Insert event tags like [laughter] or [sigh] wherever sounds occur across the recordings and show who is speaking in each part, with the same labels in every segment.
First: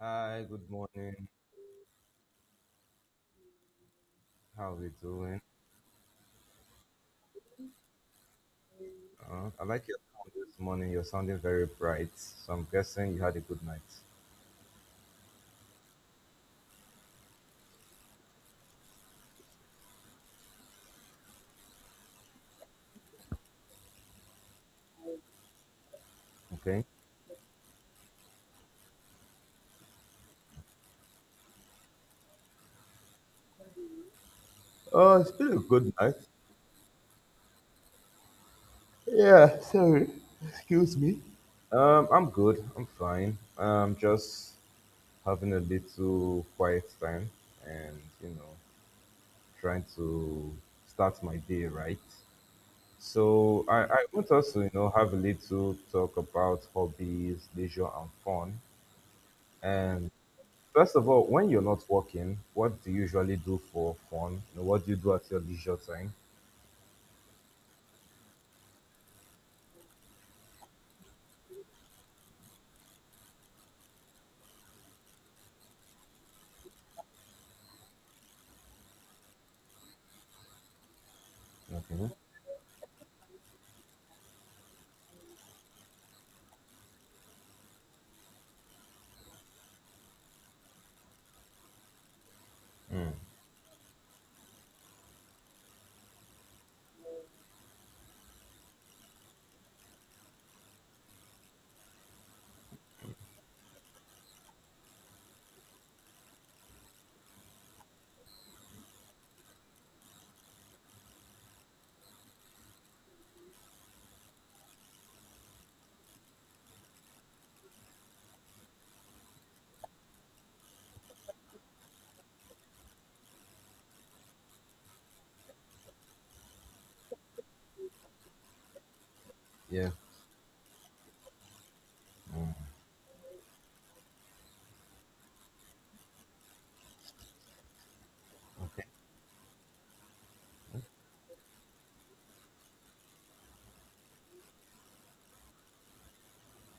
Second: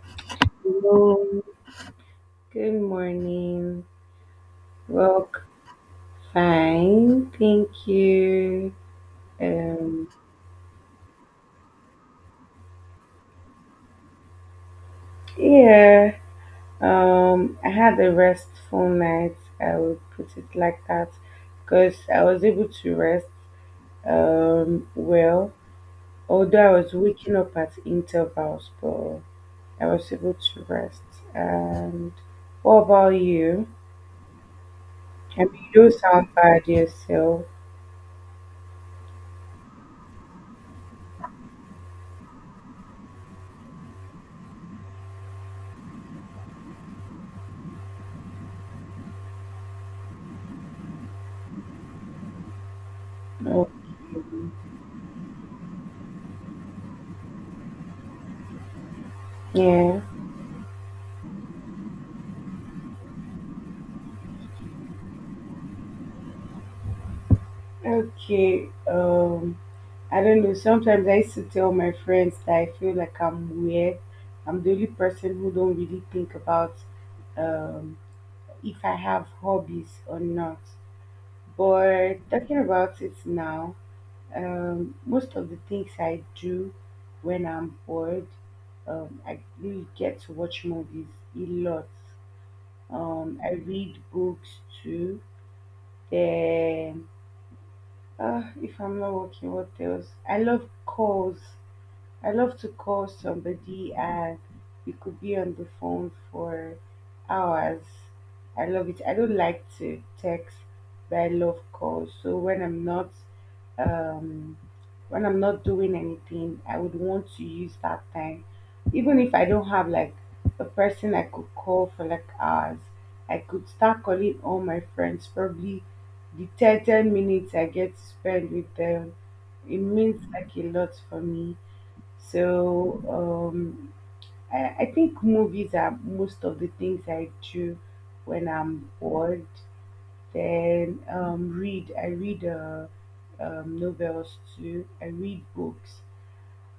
Speaker 1: Hi, good morning.
Speaker 2: Hello. Good morning.
Speaker 1: How are we
Speaker 2: Well,
Speaker 1: doing?
Speaker 2: fine. Thank you.
Speaker 1: I like your
Speaker 2: Um,
Speaker 1: tone this morning. You're sounding very bright. So I'm guessing you had a good night.
Speaker 2: yeah. I had a restful night. I would put it like that because I was able to rest. Um, well, although I
Speaker 1: Okay.
Speaker 2: was waking up at intervals, but I was able to rest. And what about you?
Speaker 1: Oh, it's
Speaker 2: I
Speaker 1: been a
Speaker 2: mean, you don't
Speaker 1: good night.
Speaker 2: sound bad yourself.
Speaker 1: Yeah, sorry. Excuse me. I'm good. I'm fine. I'm just having a little quiet time and, you know, trying to start my day right. So
Speaker 2: Oh,
Speaker 1: I want us to, you know, have a little talk about hobbies, leisure, and fun.
Speaker 2: yeah.
Speaker 1: And. First of all, when you're not working, what do you usually do for fun? You know, what do you do at your leisure time?
Speaker 2: Okay. I don't know. Sometimes I used to tell my friends that I feel like I'm weird. I'm the only person who don't really think about um, if I have hobbies or not.
Speaker 1: Okay.
Speaker 2: But talking about it now, most of the things I do when I'm bored, I really get to watch movies a lot.
Speaker 1: Mm.
Speaker 2: I read books too. Then, if I'm not working, what else? I love calls. I love to call somebody and we could be on the phone for hours. I love it. I don't like to text, but I love calls. So um when I'm not doing anything, I would want to use that time. Even if I don't have like a person I could call for like hours, I could start calling all my friends. Probably the 10 minutes I get to spend with them, it
Speaker 1: Yeah.
Speaker 2: means like a lot for me.
Speaker 1: Mm.
Speaker 2: So I think movies are most of the things I do when
Speaker 1: Okay.
Speaker 2: I'm bored. Then read. I read novels too. I read books.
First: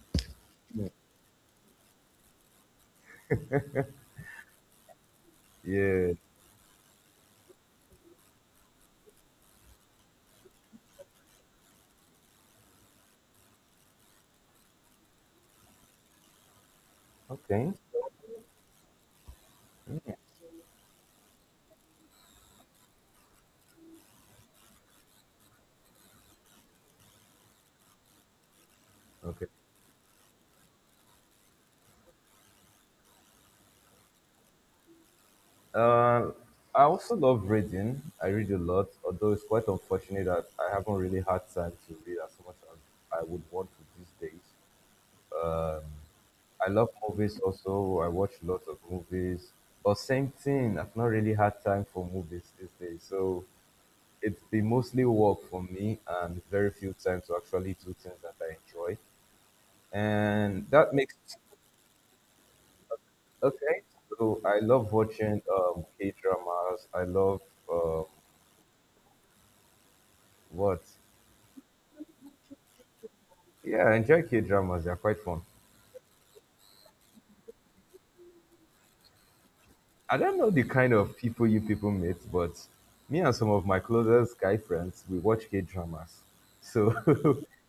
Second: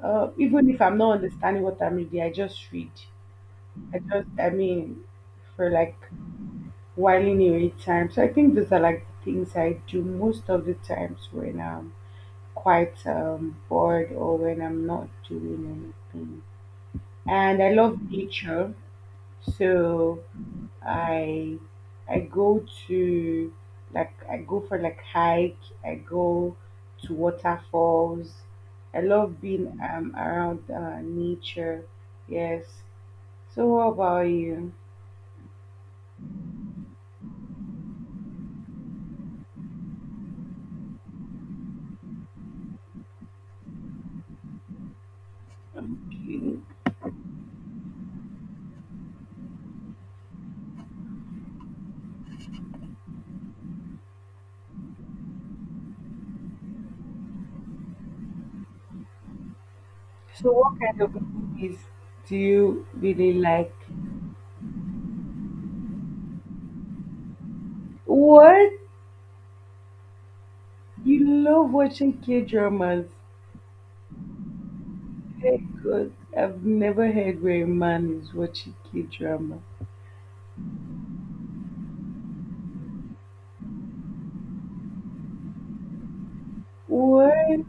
Speaker 2: Even if
Speaker 1: Mm.
Speaker 2: I'm not understanding what I'm reading, I just read. I mean, for like
Speaker 1: Yeah.
Speaker 2: whiling away time. So I think those are like the things I do most of the times when I'm quite bored or when I'm not doing anything. And I
Speaker 1: Okay.
Speaker 2: love nature.
Speaker 1: Mm.
Speaker 2: So I I go to like I go for like hike. I go to waterfalls. I love
Speaker 1: Okay.
Speaker 2: being around nature. Yes. So what about you?
Speaker 1: Uh, I also love reading. I read a lot, although it's quite unfortunate that I haven't really had time to read as much as I would want to these days. Um,
Speaker 2: Okay.
Speaker 1: I love movies also. I watch lots of movies, but same thing. I've not really had time for movies these days. So it's been mostly work for me and very few time to actually do things that I enjoy.
Speaker 2: So
Speaker 1: And
Speaker 2: what
Speaker 1: that
Speaker 2: kind
Speaker 1: makes
Speaker 2: of movies do you really like?
Speaker 1: okay. So I love watching K dramas. I love uh,
Speaker 2: What?
Speaker 1: what?
Speaker 2: You love watching K dramas?
Speaker 1: Yeah, I enjoy K dramas. They're quite fun.
Speaker 2: Very good. I've never heard where a man is watching K drama.
Speaker 1: I don't know the kind of people you people meet, but me and some of my closest guy friends we watch K dramas. So [laughs]
Speaker 2: Well,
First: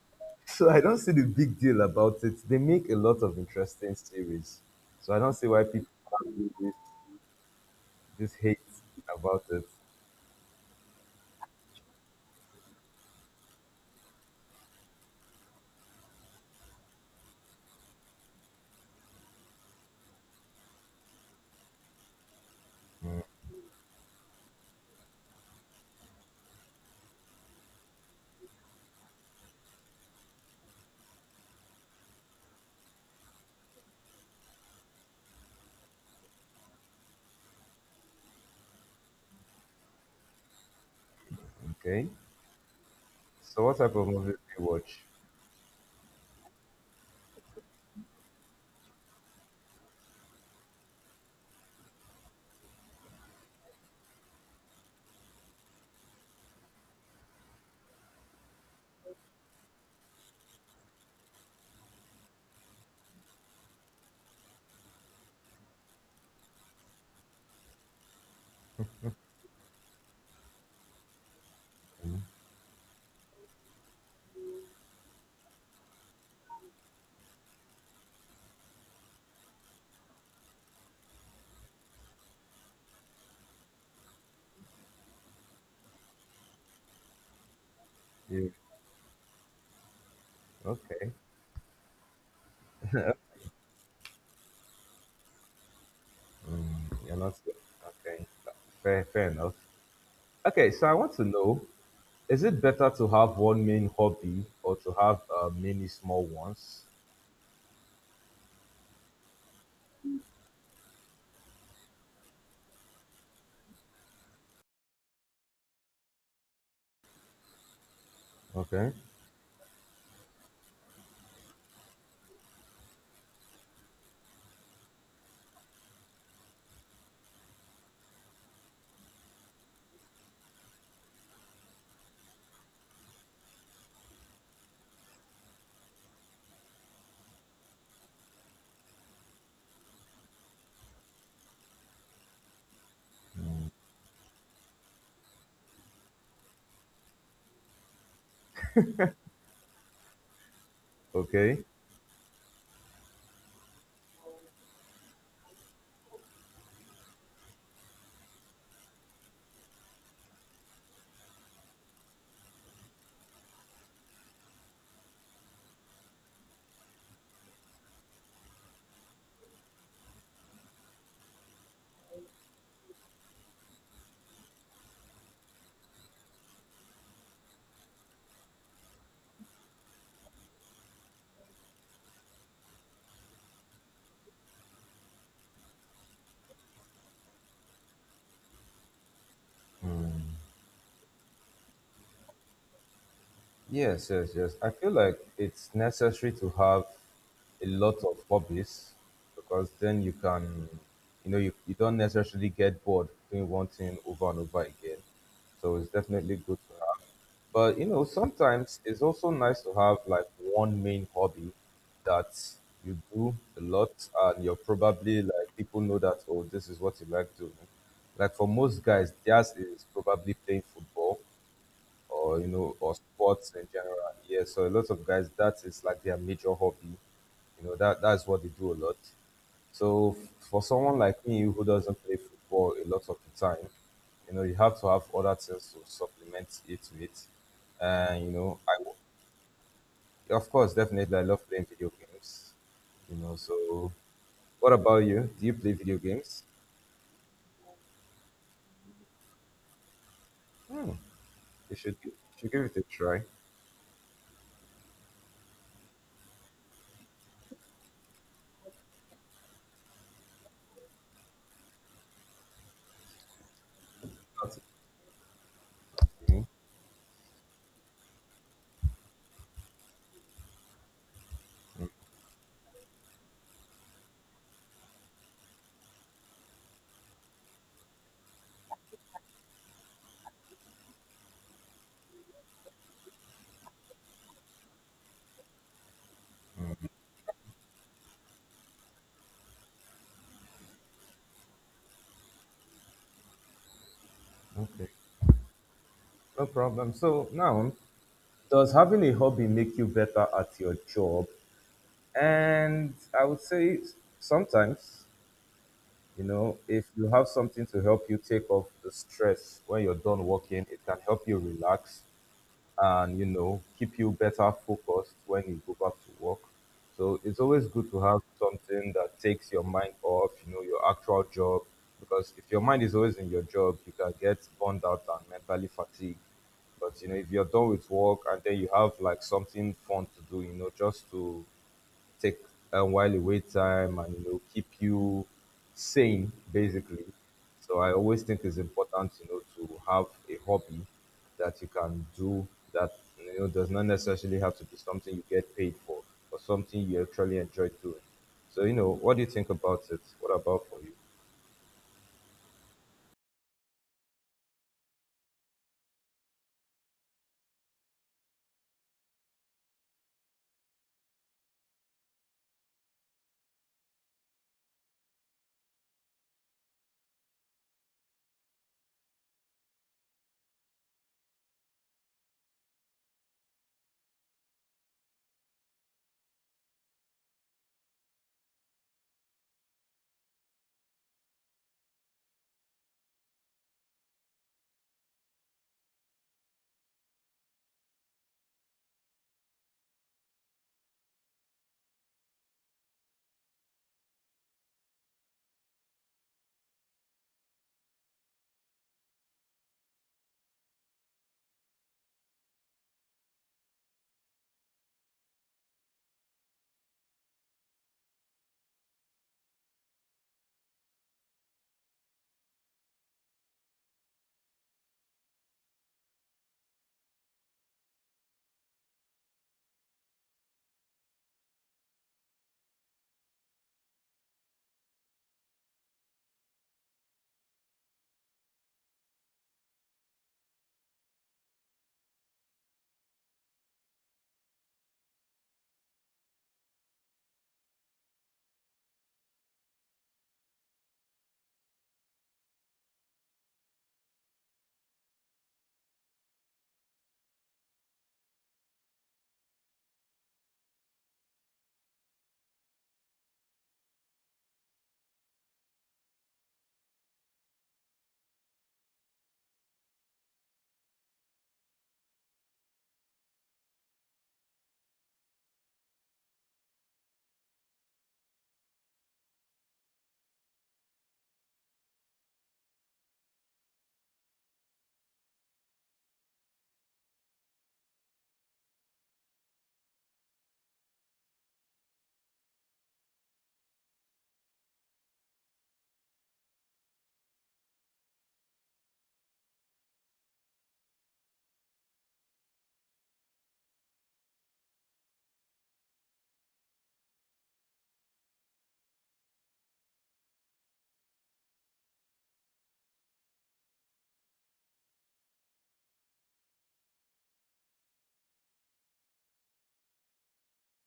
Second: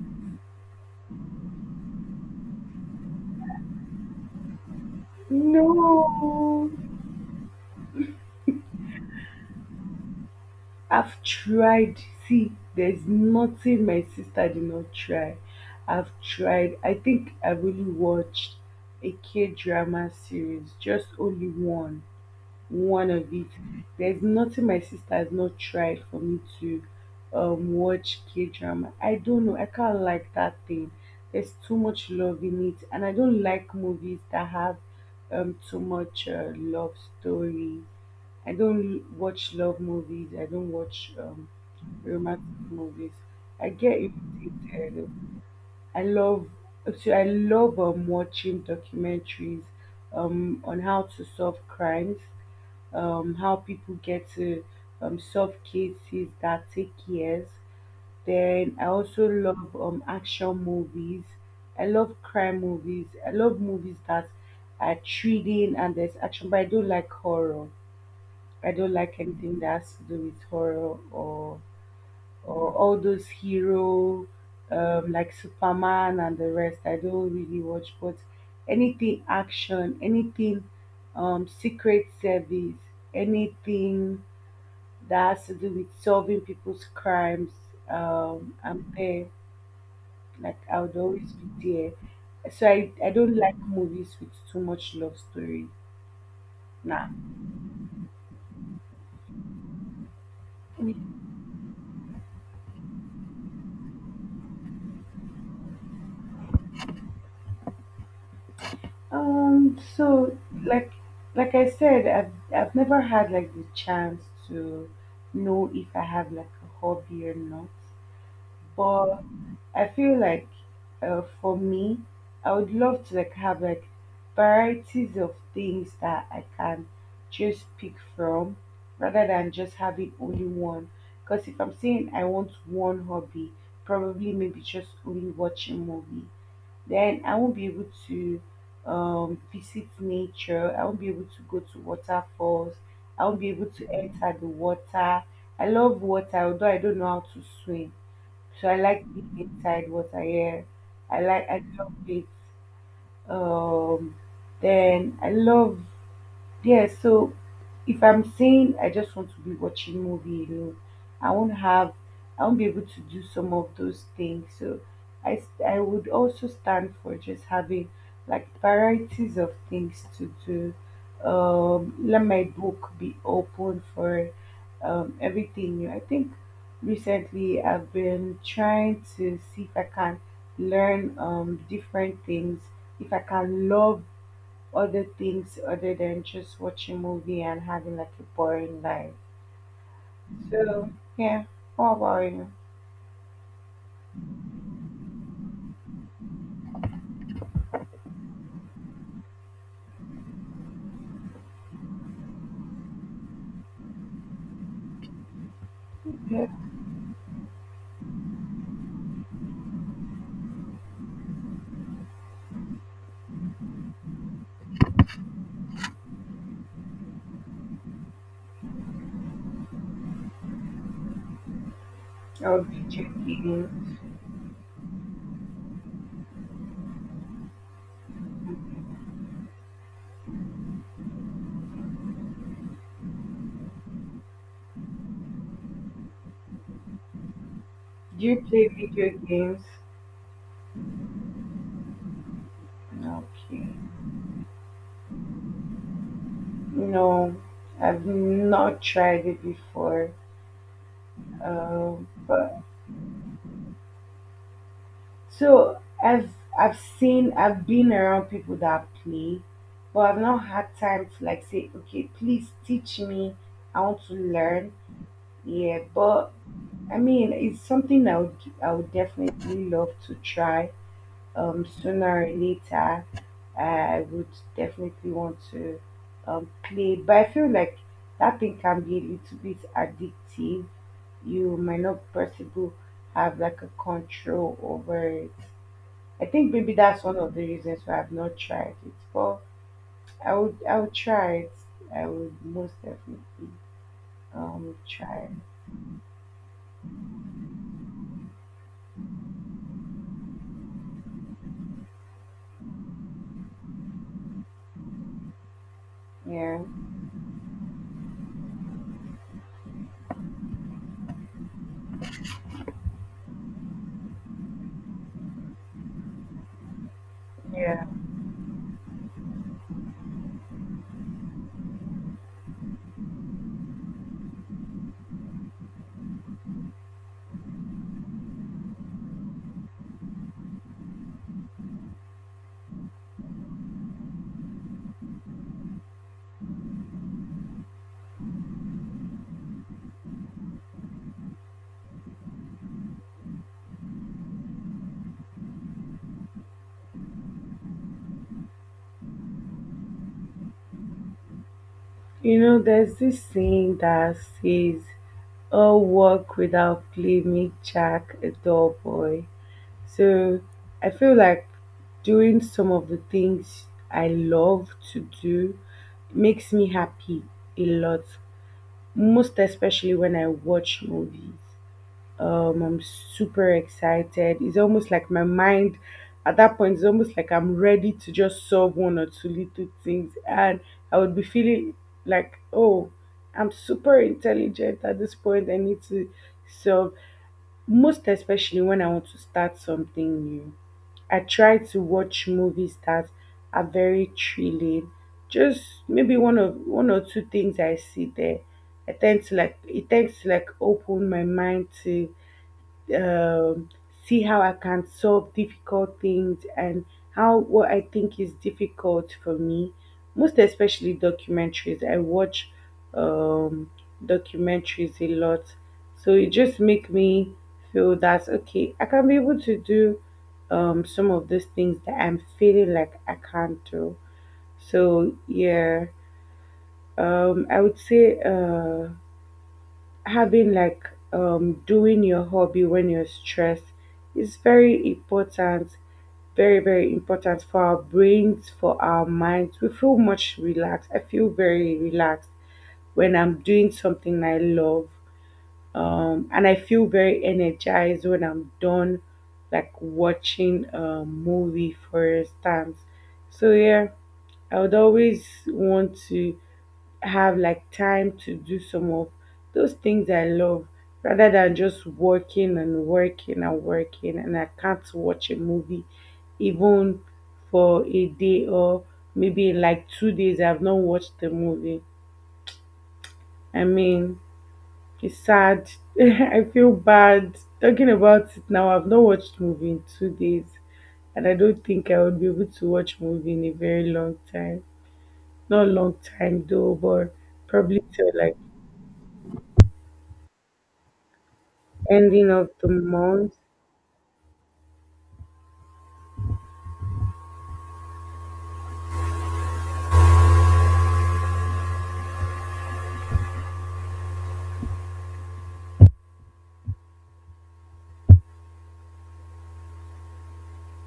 Speaker 1: so I don't see the big deal about it. They make a lot of interesting series. So I don't see why people can't do
Speaker 2: no.
Speaker 1: this hate about it.
Speaker 2: I've tried. See, there's nothing my sister did not try. I've tried. I think I really watched a K drama series, just only one. One of it. There's nothing my sister has not tried for me to watch K drama. I don't know. I can't like that thing. There's too much love in it, and I don't like movies that have too much love story. I don't watch love movies. I don't watch
Speaker 1: Okay.
Speaker 2: romantic movies.
Speaker 1: So
Speaker 2: I
Speaker 1: what type
Speaker 2: get
Speaker 1: of
Speaker 2: it.
Speaker 1: movies do you watch?
Speaker 2: I love I love watching documentaries on how to solve crimes, how people get to solve cases that take years. Then I also love action movies. I love crime movies. I love movies that are thrilling and there's action, but I don't like horror. I don't like anything that has to do with horror
Speaker 1: Mm,
Speaker 2: or all those hero like Superman and the rest. I don't really watch, but anything action, anything secret service, anything that has to do with solving people's crimes,
Speaker 1: you-
Speaker 2: I'm there. Like I would
Speaker 1: okay.
Speaker 2: always be there. So I don't like movies with too much love story.
Speaker 1: Mm,
Speaker 2: Nah.
Speaker 1: you're not okay. Fair, fair enough. Okay, so I want to know: Is it better to have one main hobby or to have many small ones?
Speaker 2: Um, so like like I said, I've never had like the chance to know if I have like a hobby or not.
Speaker 1: Okay.
Speaker 2: But I feel like for me, I would love to like have like varieties of things that I can just pick from rather than just having only one. Because if I'm saying I want one hobby, probably maybe just only watching movie, then I won't be able to visit nature. I won't be able to go to waterfalls. I won't be able
Speaker 1: Mm,
Speaker 2: to enter the water. I love water, although I don't know how to swim. So I like being inside what I hear.
Speaker 1: Okay.
Speaker 2: I love it. Um, then I love yeah, so if I'm saying I just want to be watching movie, you know, I won't have, I won't be able to do some of those things. So I would also stand for just having like varieties of things to do. Let my book be open for everything new. I think recently I've been trying to see if I can learn different things, if I can love other things other than just watching movie and having like a boring life.
Speaker 1: Mm.
Speaker 2: So yeah, how about you?
Speaker 1: Yes, yes, yes. I feel like it's necessary to have a lot of hobbies because then you know, you don't necessarily get bored doing one thing over and over again. So it's definitely
Speaker 2: Yeah.
Speaker 1: good to have. But, you know, sometimes it's also nice to have like one main hobby that you do a lot and you're probably like, people know that, oh, this is what you like doing. Like for most guys, theirs is probably playing football or you
Speaker 2: Oh,
Speaker 1: know, or
Speaker 2: video
Speaker 1: sports in general.
Speaker 2: games.
Speaker 1: Yeah, so a lot of guys, that is like their major hobby, you know, that that's what they do a lot. So for someone like me who doesn't play football a lot of the time, you know, you have to have other things to supplement it with. And
Speaker 2: Do
Speaker 1: you
Speaker 2: you
Speaker 1: know,
Speaker 2: play video games?
Speaker 1: of course, definitely, I love playing video games, you know.
Speaker 2: Okay.
Speaker 1: So what about you, do you play video games?
Speaker 2: No, I've not tried it before.
Speaker 1: Hmm,
Speaker 2: Um,
Speaker 1: you should
Speaker 2: but
Speaker 1: give it a try.
Speaker 2: so I've I've been around people that play, but I've not had time to like say, okay, please teach me. I want to
Speaker 1: That's-
Speaker 2: learn. Yeah, but
Speaker 1: okay.
Speaker 2: I mean, it's something I would definitely love to try. Sooner or later, I would definitely want to play. But I feel like that thing can be a little bit addictive. You might not possibly have like a control over it. I think maybe that's one of the reasons why I've not tried it. But I would try it. I would most definitely
Speaker 1: Okay,
Speaker 2: try
Speaker 1: no problem. So now, does having a hobby make you better at your job? And I would say sometimes, you
Speaker 2: it.
Speaker 1: know,
Speaker 2: Yeah.
Speaker 1: if you have something to help you take off the stress when you're done working, it can help you relax and you know keep you better focused when you go back to work. So it's always
Speaker 2: Yeah.
Speaker 1: good to have something that takes your mind off, you know, your actual job. Because if your mind is always in your job you can get burned out and mentally fatigued. But you know, if you're done with work and then you have like something fun to do, you know, just to take a while away time and you know keep you sane basically. So I always think it's important, you know, to have a hobby that you can do that, you know, does not necessarily have to be something you get paid for, but something you actually enjoy doing. So you know, what do you think about it? What about for you?
Speaker 2: You know, there's this saying that says, all work without play make Jack a dull boy. So I feel like doing some of the things I love to do makes me happy a lot, most especially when I watch movies. I'm super excited. It's almost like my mind at that point is almost like I'm ready to just solve one or two little things, and I would be feeling like, oh, I'm super intelligent at this point. I need to solve, most especially when I want to start something new. I try to watch movies that are very thrilling. Just maybe one or two things I see there. I tend to like it tends to like open my mind to um, see how I can solve difficult things and how what I think is difficult for me. Most especially documentaries. I watch um, documentaries a lot, so it just make me feel that okay, I can be able to do some of these things that I'm feeling like I can't do. So yeah, I would say. Having like doing your hobby when you're stressed is very important, very important for our brains, for our minds. We feel much relaxed. I feel very relaxed when I'm doing something I love, and I feel very energized when I'm done, like watching a movie for instance. So yeah, I would always want to have like time to do some of those things I love rather than just working and working and working, and I can't watch a movie even for a day or maybe like two days. I've not watched the movie. I mean, it's sad. [laughs] I feel bad talking about it now. I've not watched movie in two days, and I don't think I would be able to watch movie in a very long time. Not a long time though, but probably till like ending of the month